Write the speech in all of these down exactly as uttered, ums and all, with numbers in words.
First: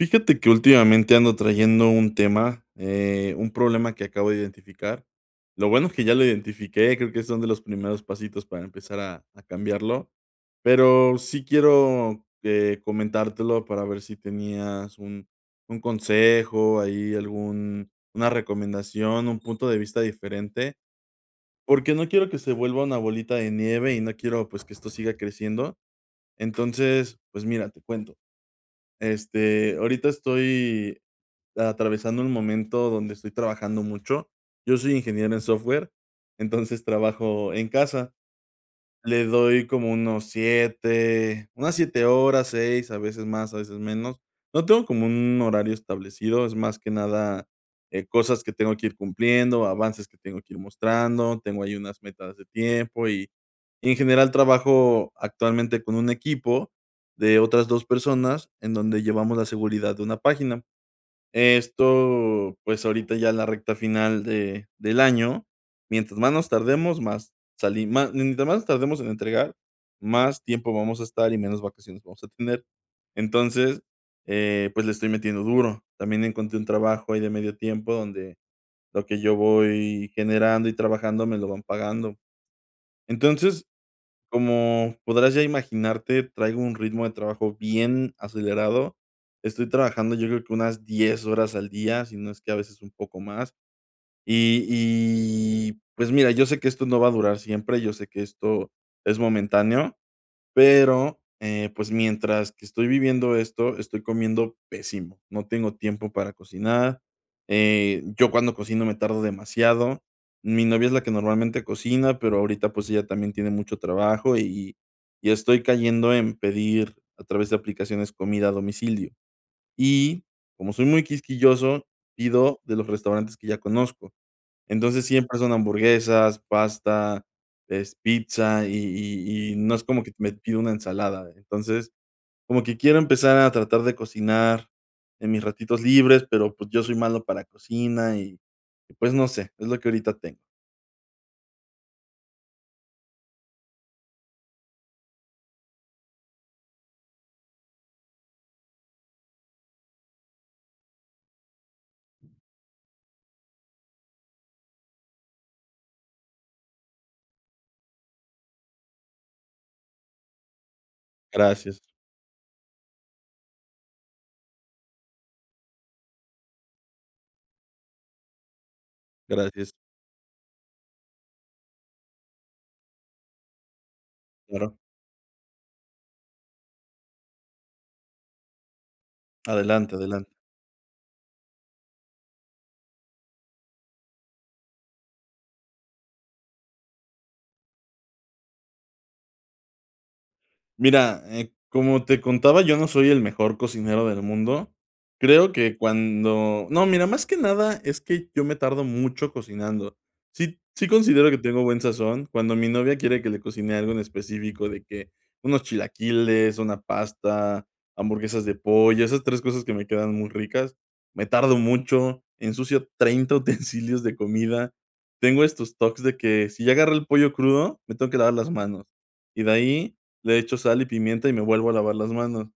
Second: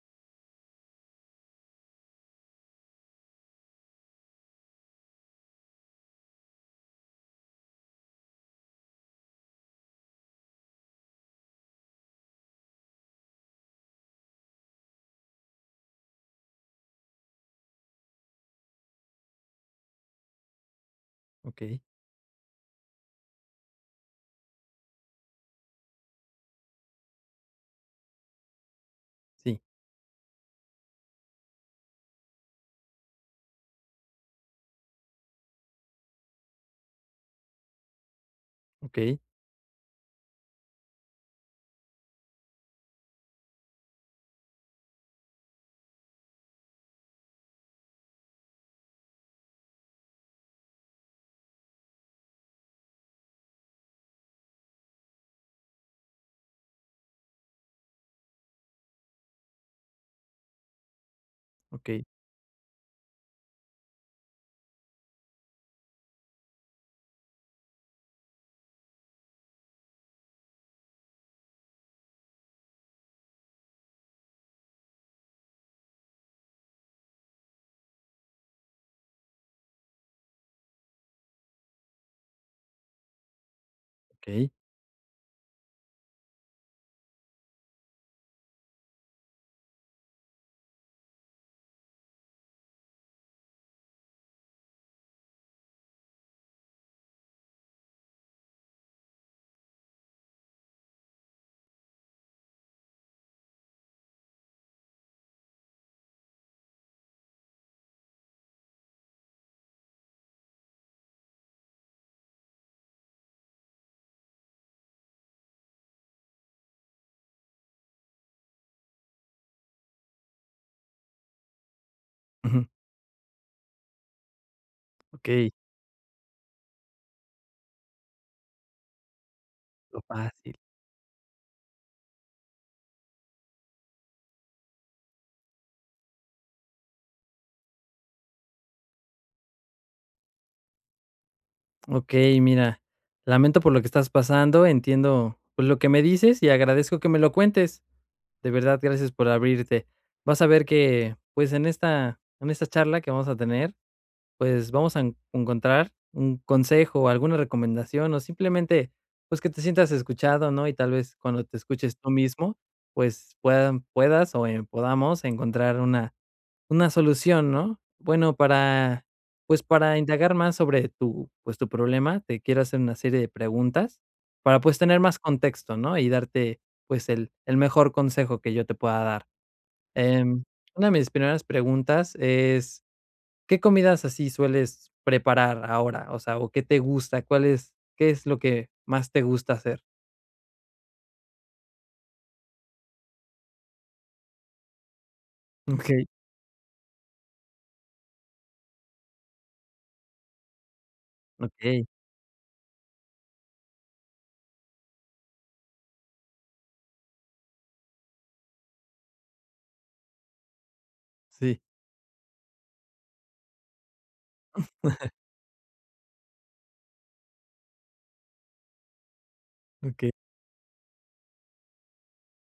Fíjate que últimamente ando trayendo un tema, eh, un problema que acabo de identificar. Lo bueno es que ya lo identifiqué. Creo que son de los primeros pasitos para empezar a a cambiarlo. Pero sí quiero, eh, comentártelo para ver si tenías un un consejo ahí, algún una recomendación, un punto de vista diferente. Okey. Porque no quiero que se vuelva una bolita de nieve y no quiero, pues, que esto siga creciendo. Entonces, pues, mira, te cuento. Sí. Este, ahorita estoy atravesando un momento donde estoy trabajando mucho. Yo soy ingeniero en software. Entonces trabajo en casa. Okey. Le doy como unos siete unas siete horas, seis a veces más, a veces menos. No tengo como un horario establecido. Es más que nada, eh, cosas que tengo que ir cumpliendo, avances que tengo que ir mostrando. Tengo ahí unas metas de tiempo y, en general, trabajo actualmente con un equipo de otras dos personas en donde llevamos la seguridad de una página. Okey. Esto, pues, ahorita ya es la recta final de del año. Mientras más nos tardemos, más sali más mientras más nos tardemos en entregar, más tiempo vamos a estar y menos vacaciones vamos a tener. Entonces, eh, pues, le estoy metiendo duro. También encontré un trabajo ahí, de medio tiempo, donde lo que yo voy generando y trabajando me lo van pagando. Entonces, Okey. como podrás ya imaginarte, traigo un ritmo de trabajo bien acelerado. Estoy trabajando yo creo que unas diez horas al día, si no es que a veces un poco más, y y, pues, mira, yo sé que esto no va a durar siempre. Yo sé que esto es momentáneo, pero, eh, pues, mientras que estoy viviendo esto, estoy comiendo pésimo. No tengo tiempo para cocinar, eh, yo cuando cocino me tardo demasiado. Mi novia es la que normalmente cocina, pero ahorita, pues, ella también tiene mucho trabajo, y y y estoy cayendo en pedir a través de aplicaciones comida a domicilio, y como soy muy quisquilloso, pido Ujú. de los restaurantes que ya conozco. Entonces siempre Okey. son hamburguesas, pasta, es pizza, y y y no es Lo como que t me fácil. pido una ensalada. Entonces, como que quiero empezar a tratar de cocinar en mis ratitos libres, pero, pues, yo soy malo para la cocina, y y, pues, no sé, es lo que ahorita tengo. Okey, mira, lamento por lo que estás pasando, entiendo lo que me dices y agradezco que me lo cuentes, de verdad gracias por abrirte. Vas a ver que, pues, en esta en esta charla que vamos a tener, pues, vamos a en encontrar un consejo o alguna recomendación o simplemente, pues, que te sientas escuchado, ¿no?, y tal vez cuando te Gracias. escuches tú mismo, pues, puedan puedas o, em, podamos encontrar una una solución, ¿no? Bueno, para, pues, Gracias. para indagar más sobre tu, pues, tu problema, te quiero hacer una serie de preguntas para, pues, Claro. tener más contexto, ¿no?, y darte, pues, el el mejor consejo que yo te pueda dar. Adelante, adelante. Em, una de mis primeras preguntas es, ¿qué comidas así sueles preparar ahora?, o sea, o ¿qué te gusta? ¿Cuál es? ¿Qué es lo que más te gusta hacer? Mira, eh, como te contaba, yo no soy el mejor cocinero del mundo. Creo que Okey. cuando no, mira, más que nada es que yo me tardo mucho cocinando. Sí sí, considero que tengo buen Okey. sazón cuando mi novia quiere que le cocine algo en específico, de que unos chilaquiles, una pasta, hamburguesas de pollo, esas tres cosas que me quedan muy ricas. Me tardo Sí. mucho, ensucio treinta utensilios de comida. Tengo estos TOC de que, si ya agarré el pollo crudo, me tengo que lavar las manos, y de ahí Okey. le echo sal y pimienta y me vuelvo a lavar las manos.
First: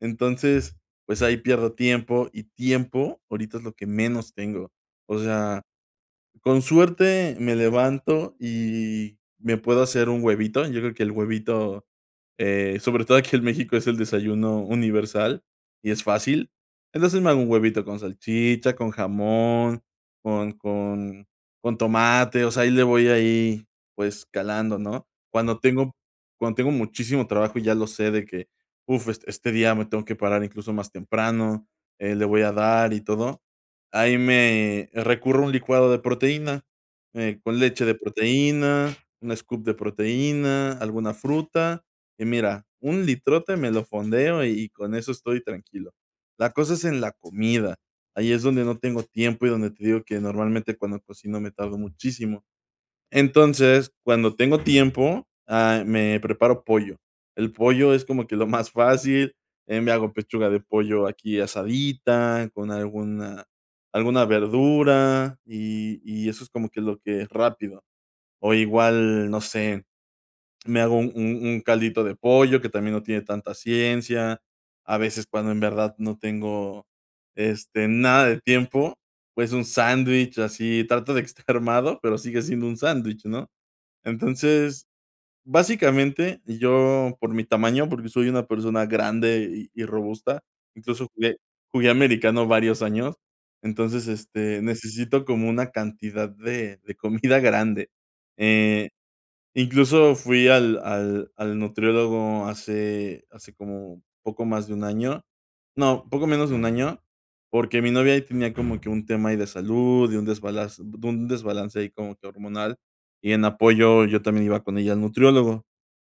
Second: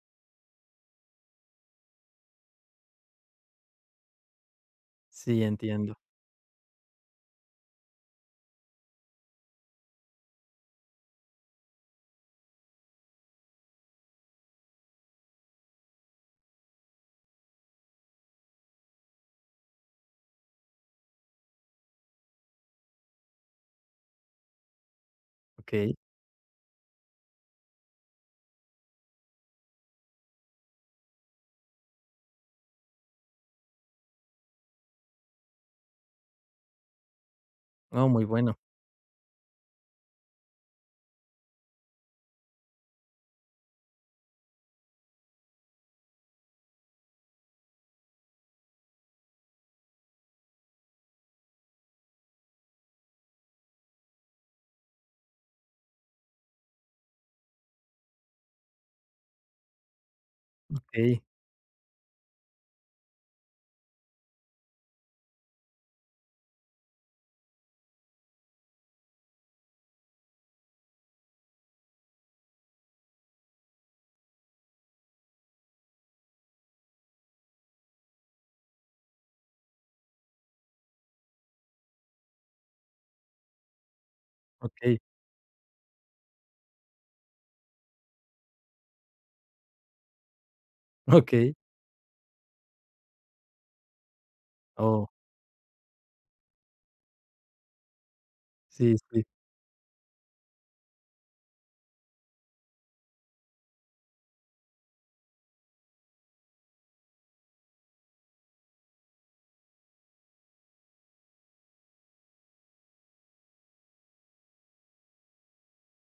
Entonces, pues, ahí pierdo tiempo, y tiempo ahorita es lo que menos tengo, o Sí, sea, entiendo. con suerte me levanto y me puedo hacer un huevito, yo creo que el huevito, eh, sobre todo aquí en México, es el desayuno universal y es fácil. Entonces me hago un huevito con salchicha, con jamón, con con con tomate, o sea, ahí le voy ahí, pues, calando, ¿no?, cuando tengo Okey. cuando tengo muchísimo trabajo y ya lo sé de que, uf, es este día me tengo que parar incluso más temprano, eh, le voy a dar y todo, ahí me recurro un licuado de proteína, eh, con leche de Oh, muy bueno. proteína, un scoop de proteína, alguna fruta y, mira, un litrote me lo fondeo y y con eso estoy tranquilo. La cosa es en la comida. Ahí es donde no tengo tiempo y donde te digo que, normalmente, cuando cocino me tardo muchísimo. Entonces, cuando tengo tiempo, ah, me preparo pollo, el pollo es como que lo más fácil, eh, me hago pechuga de pollo Okey. aquí asadita con alguna alguna verdura y y eso es como que lo que es rápido o igual, no sé. Me hago un un un caldito de pollo que también no tiene tanta ciencia. A veces, cuando en verdad no tengo, este, nada de tiempo, pues, un sándwich así trato de estar armado, pero sigue siendo un sándwich, ¿no?, entonces, Okey. básicamente, yo por mi tamaño, porque soy una persona grande y y robusta, incluso jugué Okey. jugué americano varios años, entonces, este, Oh. necesito como una cantidad de de comida grande, eh, Sí, sí. incluso fui al al al nutriólogo hace hace como poco más de un año, no, poco menos de un año, porque mi novia ahí tenía como que un tema de salud y un desbalance de un desbalance ahí como que hormonal, y en apoyo yo también iba con ella al nutriólogo,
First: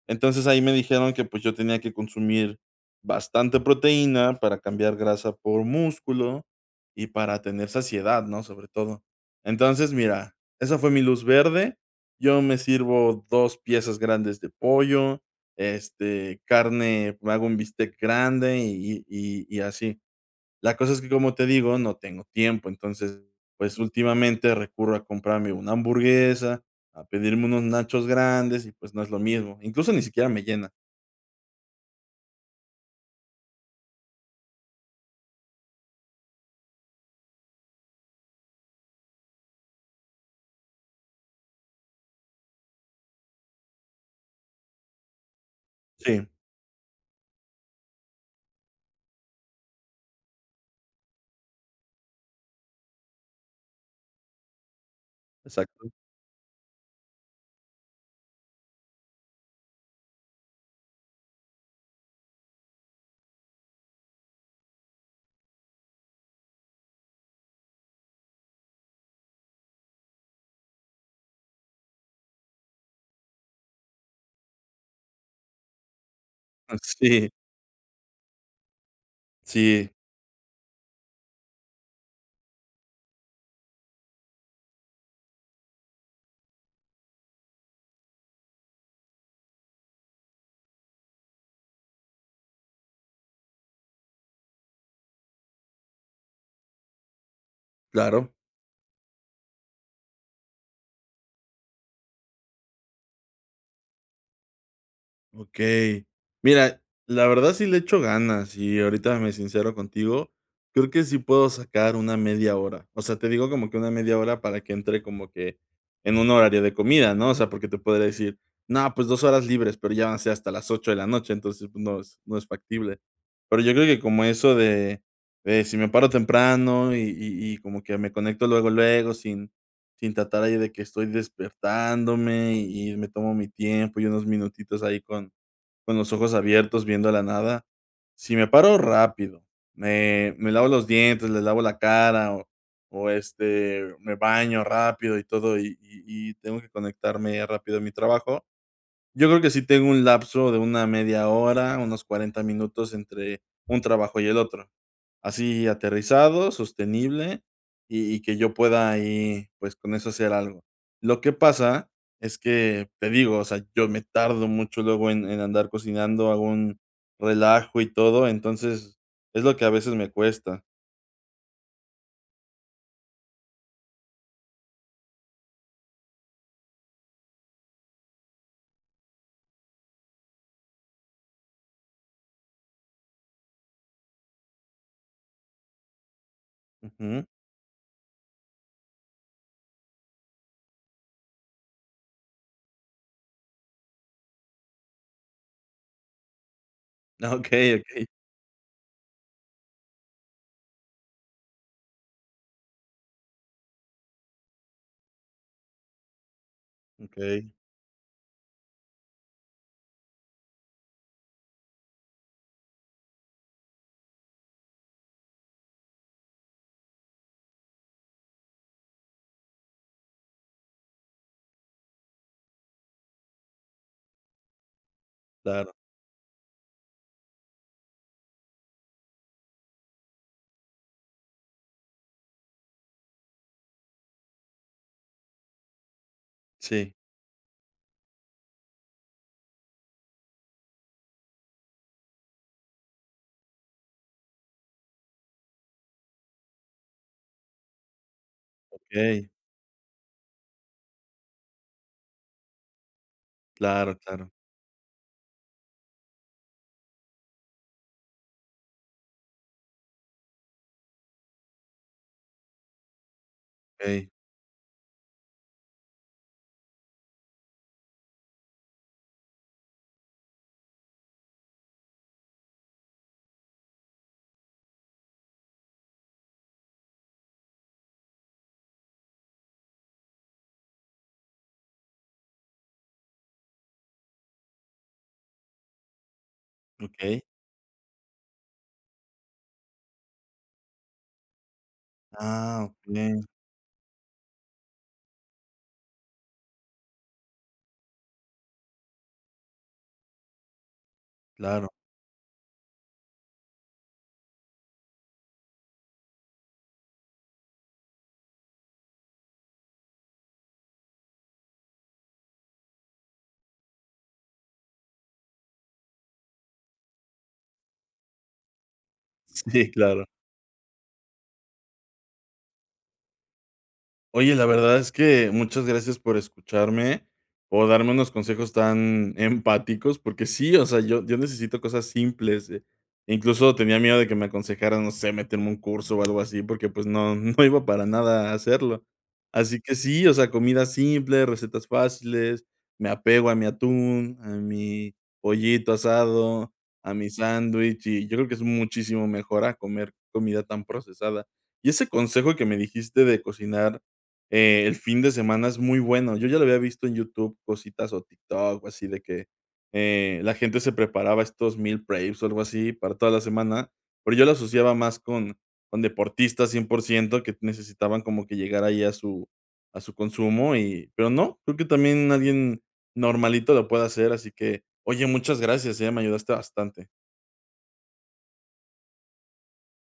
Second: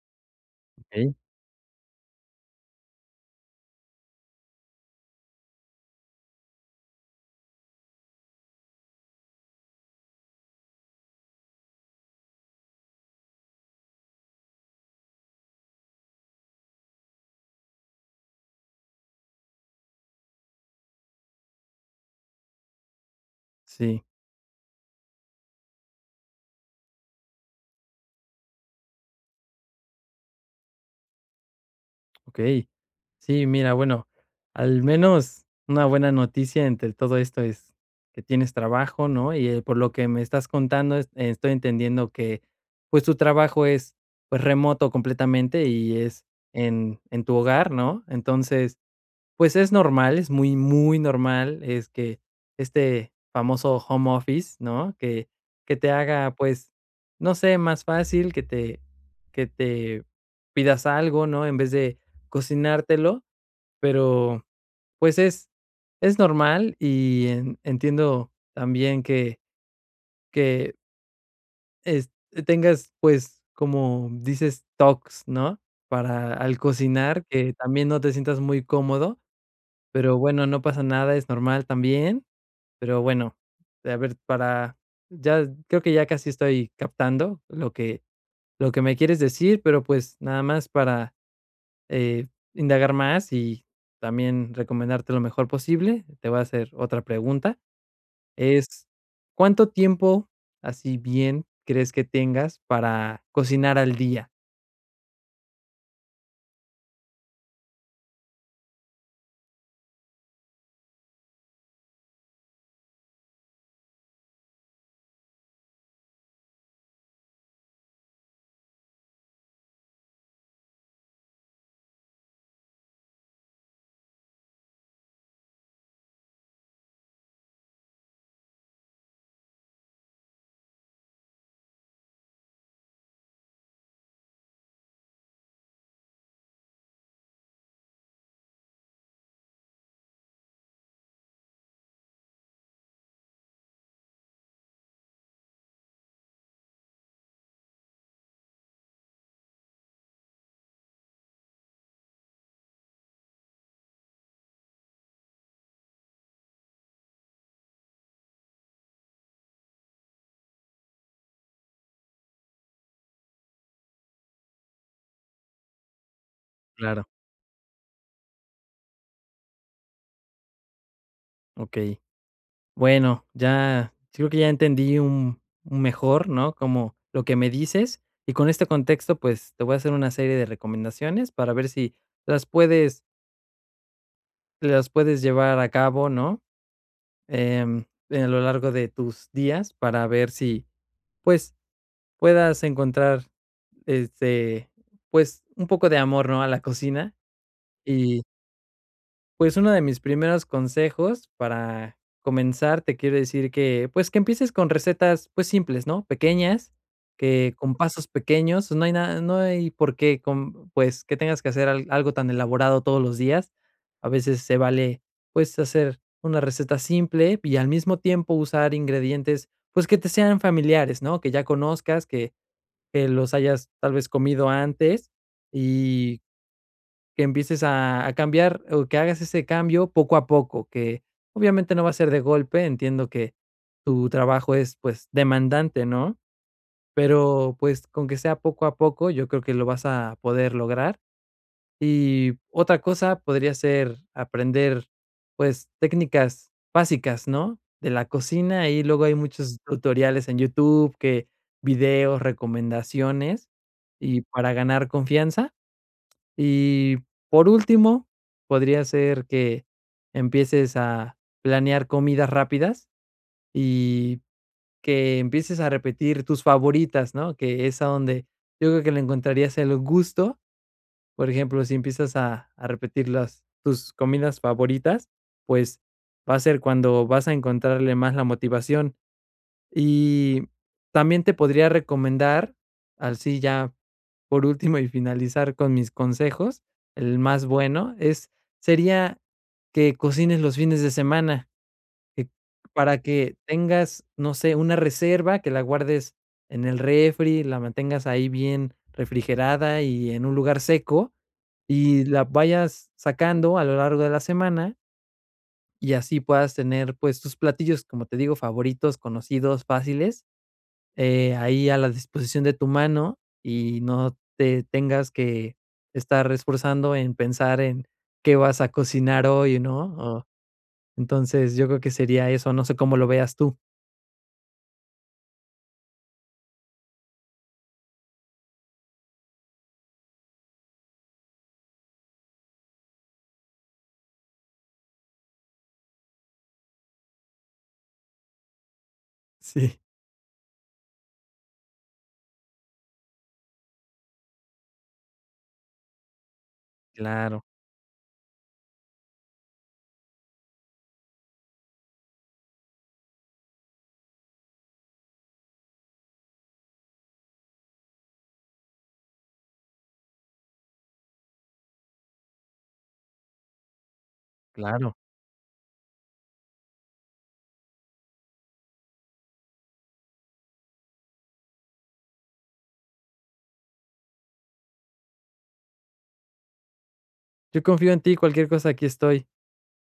entonces ahí me dijeron Okey. que, pues, yo tenía que consumir bastante proteína para cambiar grasa por músculo y para tener saciedad, ¿no?, sobre todo. Entonces, mira, esa fue mi luz verde. Yo me sirvo dos piezas grandes de pollo, este, carne, hago un bistec grande y y y y así. La cosa es que, como te digo, no tengo tiempo, entonces, pues, Sí. últimamente recurro a comprarme una hamburguesa, a pedirme unos nachos grandes y, pues, no es lo mismo, incluso ni siquiera me llena. Okey, sí, mira, bueno, al menos una buena noticia entre todo esto, es que tienes trabajo, ¿no?, y eh, por lo que me estás contando e estoy entendiendo que pues, tu trabajo es pues remoto completamente y es Sí. en en tu hogar, ¿no?, entonces pues, es normal. Es muy muy normal, es que este famoso home office, ¿no?, que que te Exacto. haga, pues, no sé más fácil que te que te pidas algo, ¿no?, en vez de cocinártelo, pero pues es, es normal y en entiendo también que que es que tengas pues, como dices talks, ¿no?, para al Ah, cocinar sí. que también no te sientas muy cómodo. Sí. Pero bueno, no pasa nada. es normal también, pero bueno, a ver para, ya creo que ya casi estoy captando lo que lo que me quieres decir, pero pues, nada más para, eh, indagar más y también recomendarte lo mejor posible. Te voy a hacer otra pregunta Claro. es, ¿cuánto tiempo así, bien, crees que tengas para cocinar al día? Okey, mira, la verdad, sí le echo ganas y ahorita me sincero contigo. Creo que sí puedo sacar una media hora. O sea, te digo como que una media hora para que entre como que en un horario de comida, ¿no?, o sea, porque te podría decir: "No, pues, dos, horas libres", pero ya van a ser hasta las ocho, de la noche, entonces, pues, no es no es factible. Pero, yo creo que como eso de de si me paro temprano y y y como que me conecto luego luego sin sin tratar ahí de que estoy despertándome y y me tomo mi tiempo, y unos minutitos ahí con con los ojos abiertos viendo la nada. Si me paro rápido, me me lavo los dientes, le lavo la cara o o, este, me baño rápido y todo y y y tengo que conectarme rápido a mi trabajo. Yo creo que sí tengo un lapso de una media hora, unos cuarenta, minutos entre un trabajo y el otro. Así aterrizado, sostenible y y que yo pueda ahí, pues, con eso hacer algo. Lo que pasa es que te digo, o sea, yo me tardo mucho luego, en en andar cocinando algún Claro. relajo y todo. Entonces, es lo que a veces me cuesta. Okey, bueno, ya creo que ya entendí, un un mejor, ¿no?, como lo que me dices y con este contexto, pues te voy a hacer una serie de recomendaciones para ver si las puedes las puedes llevar a cabo, ¿no? Ujú. Em, en lo largo de tus días para ver sí, pues puedas encontrar este pues un poco de amor, ¿no?, a la cocina Okey, okey. y pues uno de mis primeros consejos para comenzar, te quiero decir que pues que empieces con recetas, pues simples, ¿no?, pequeñas que Okey. con pasos pequeños, no hay nada, no hay por qué con pues que tengas que hacer al algo tan elaborado todos los días. A veces se vale, pues hacer una receta simple y al mismo tiempo usar ingredientes, pues que te sean familiares, ¿no? Que ya conozcas que que los hayas tal vez comido antes Claro. y que empieces a a cambiar o que hagas ese cambio poco a poco que obviamente no va a ser de golpe, entiendo que, tu trabajo es pues demandante, ¿no? Sí. pero pues con que sea poco a poco, yo creo que lo vas a poder lograr y otra cosa podría ser aprender, pues técnicas básicas, ¿no?, de la cocina y luego hay Okey. muchos tutoriales en YouTube que videos, recomendaciones Claro, y claro. para ganar confianza. Y por último, podría ser que empieces a planear comidas rápidas Okey. y que empieces a repetir tus favoritas, ¿no? Que es donde yo creo que le encontrarías el gusto. Por ejemplo, si empiezas a a repetir las tus comidas favoritas, pues, va ser cuando vas a encontrarle más la motivación. Y también te podría recomendar así ya por último, y finalizar con mis consejos. El Okey. más bueno es sería que cocines los fines de semana eh Ah, para okey. que tengas, no sé, una reserva que la guardes en el refri, la mantengas ahí bien refrigerada y en un lugar seco Claro. y la vayas sacando a lo largo de la semana. Y así puedas tener, pues, tus platillos, como te digo, favoritos, conocidos, fáciles, eh, ahí a la disposición de tu mano y no te tengas que estar esforzando en pensar en qué vas a cocinar Sí, hoy, ¿no?, claro. o, entonces, yo creo que sería eso, no sé cómo lo veas tú. Oye, la verdad es que muchas gracias por escucharme, o darme unos consejos tan empáticos porque sí, o sea, yo yo necesito cosas simples. Incluso tenía miedo de que me aconsejaras, no sé, meterme a un curso o algo así porque, pues, no, no iba para nada a hacerlo. Así que Sí. sí, o sea, comida simple, recetas fáciles, me apego a mi atún, a mi pollito asado, a mi Claro. sándwich, y yo creo que es muchísimo mejor a comer comida tan procesada. Y ese consejo que me dijiste de cocinar, eh, el fin de semana es muy bueno. Yo ya lo había visto en YouTube, cositas o TikTok o así de que, eh, la gente se preparaba estos meal preps, o algo así, para toda la semana, pero yo lo asociaba Claro. más con con deportistas cien por ciento que necesitaban como que llegar ahí a su a su consumo y pero no, creo que también, alguien normalito lo puede hacer. Así que, oye, muchas gracias, eh, me ayudaste bastante. Yo confío en ti, cualquier cosa aquí estoy.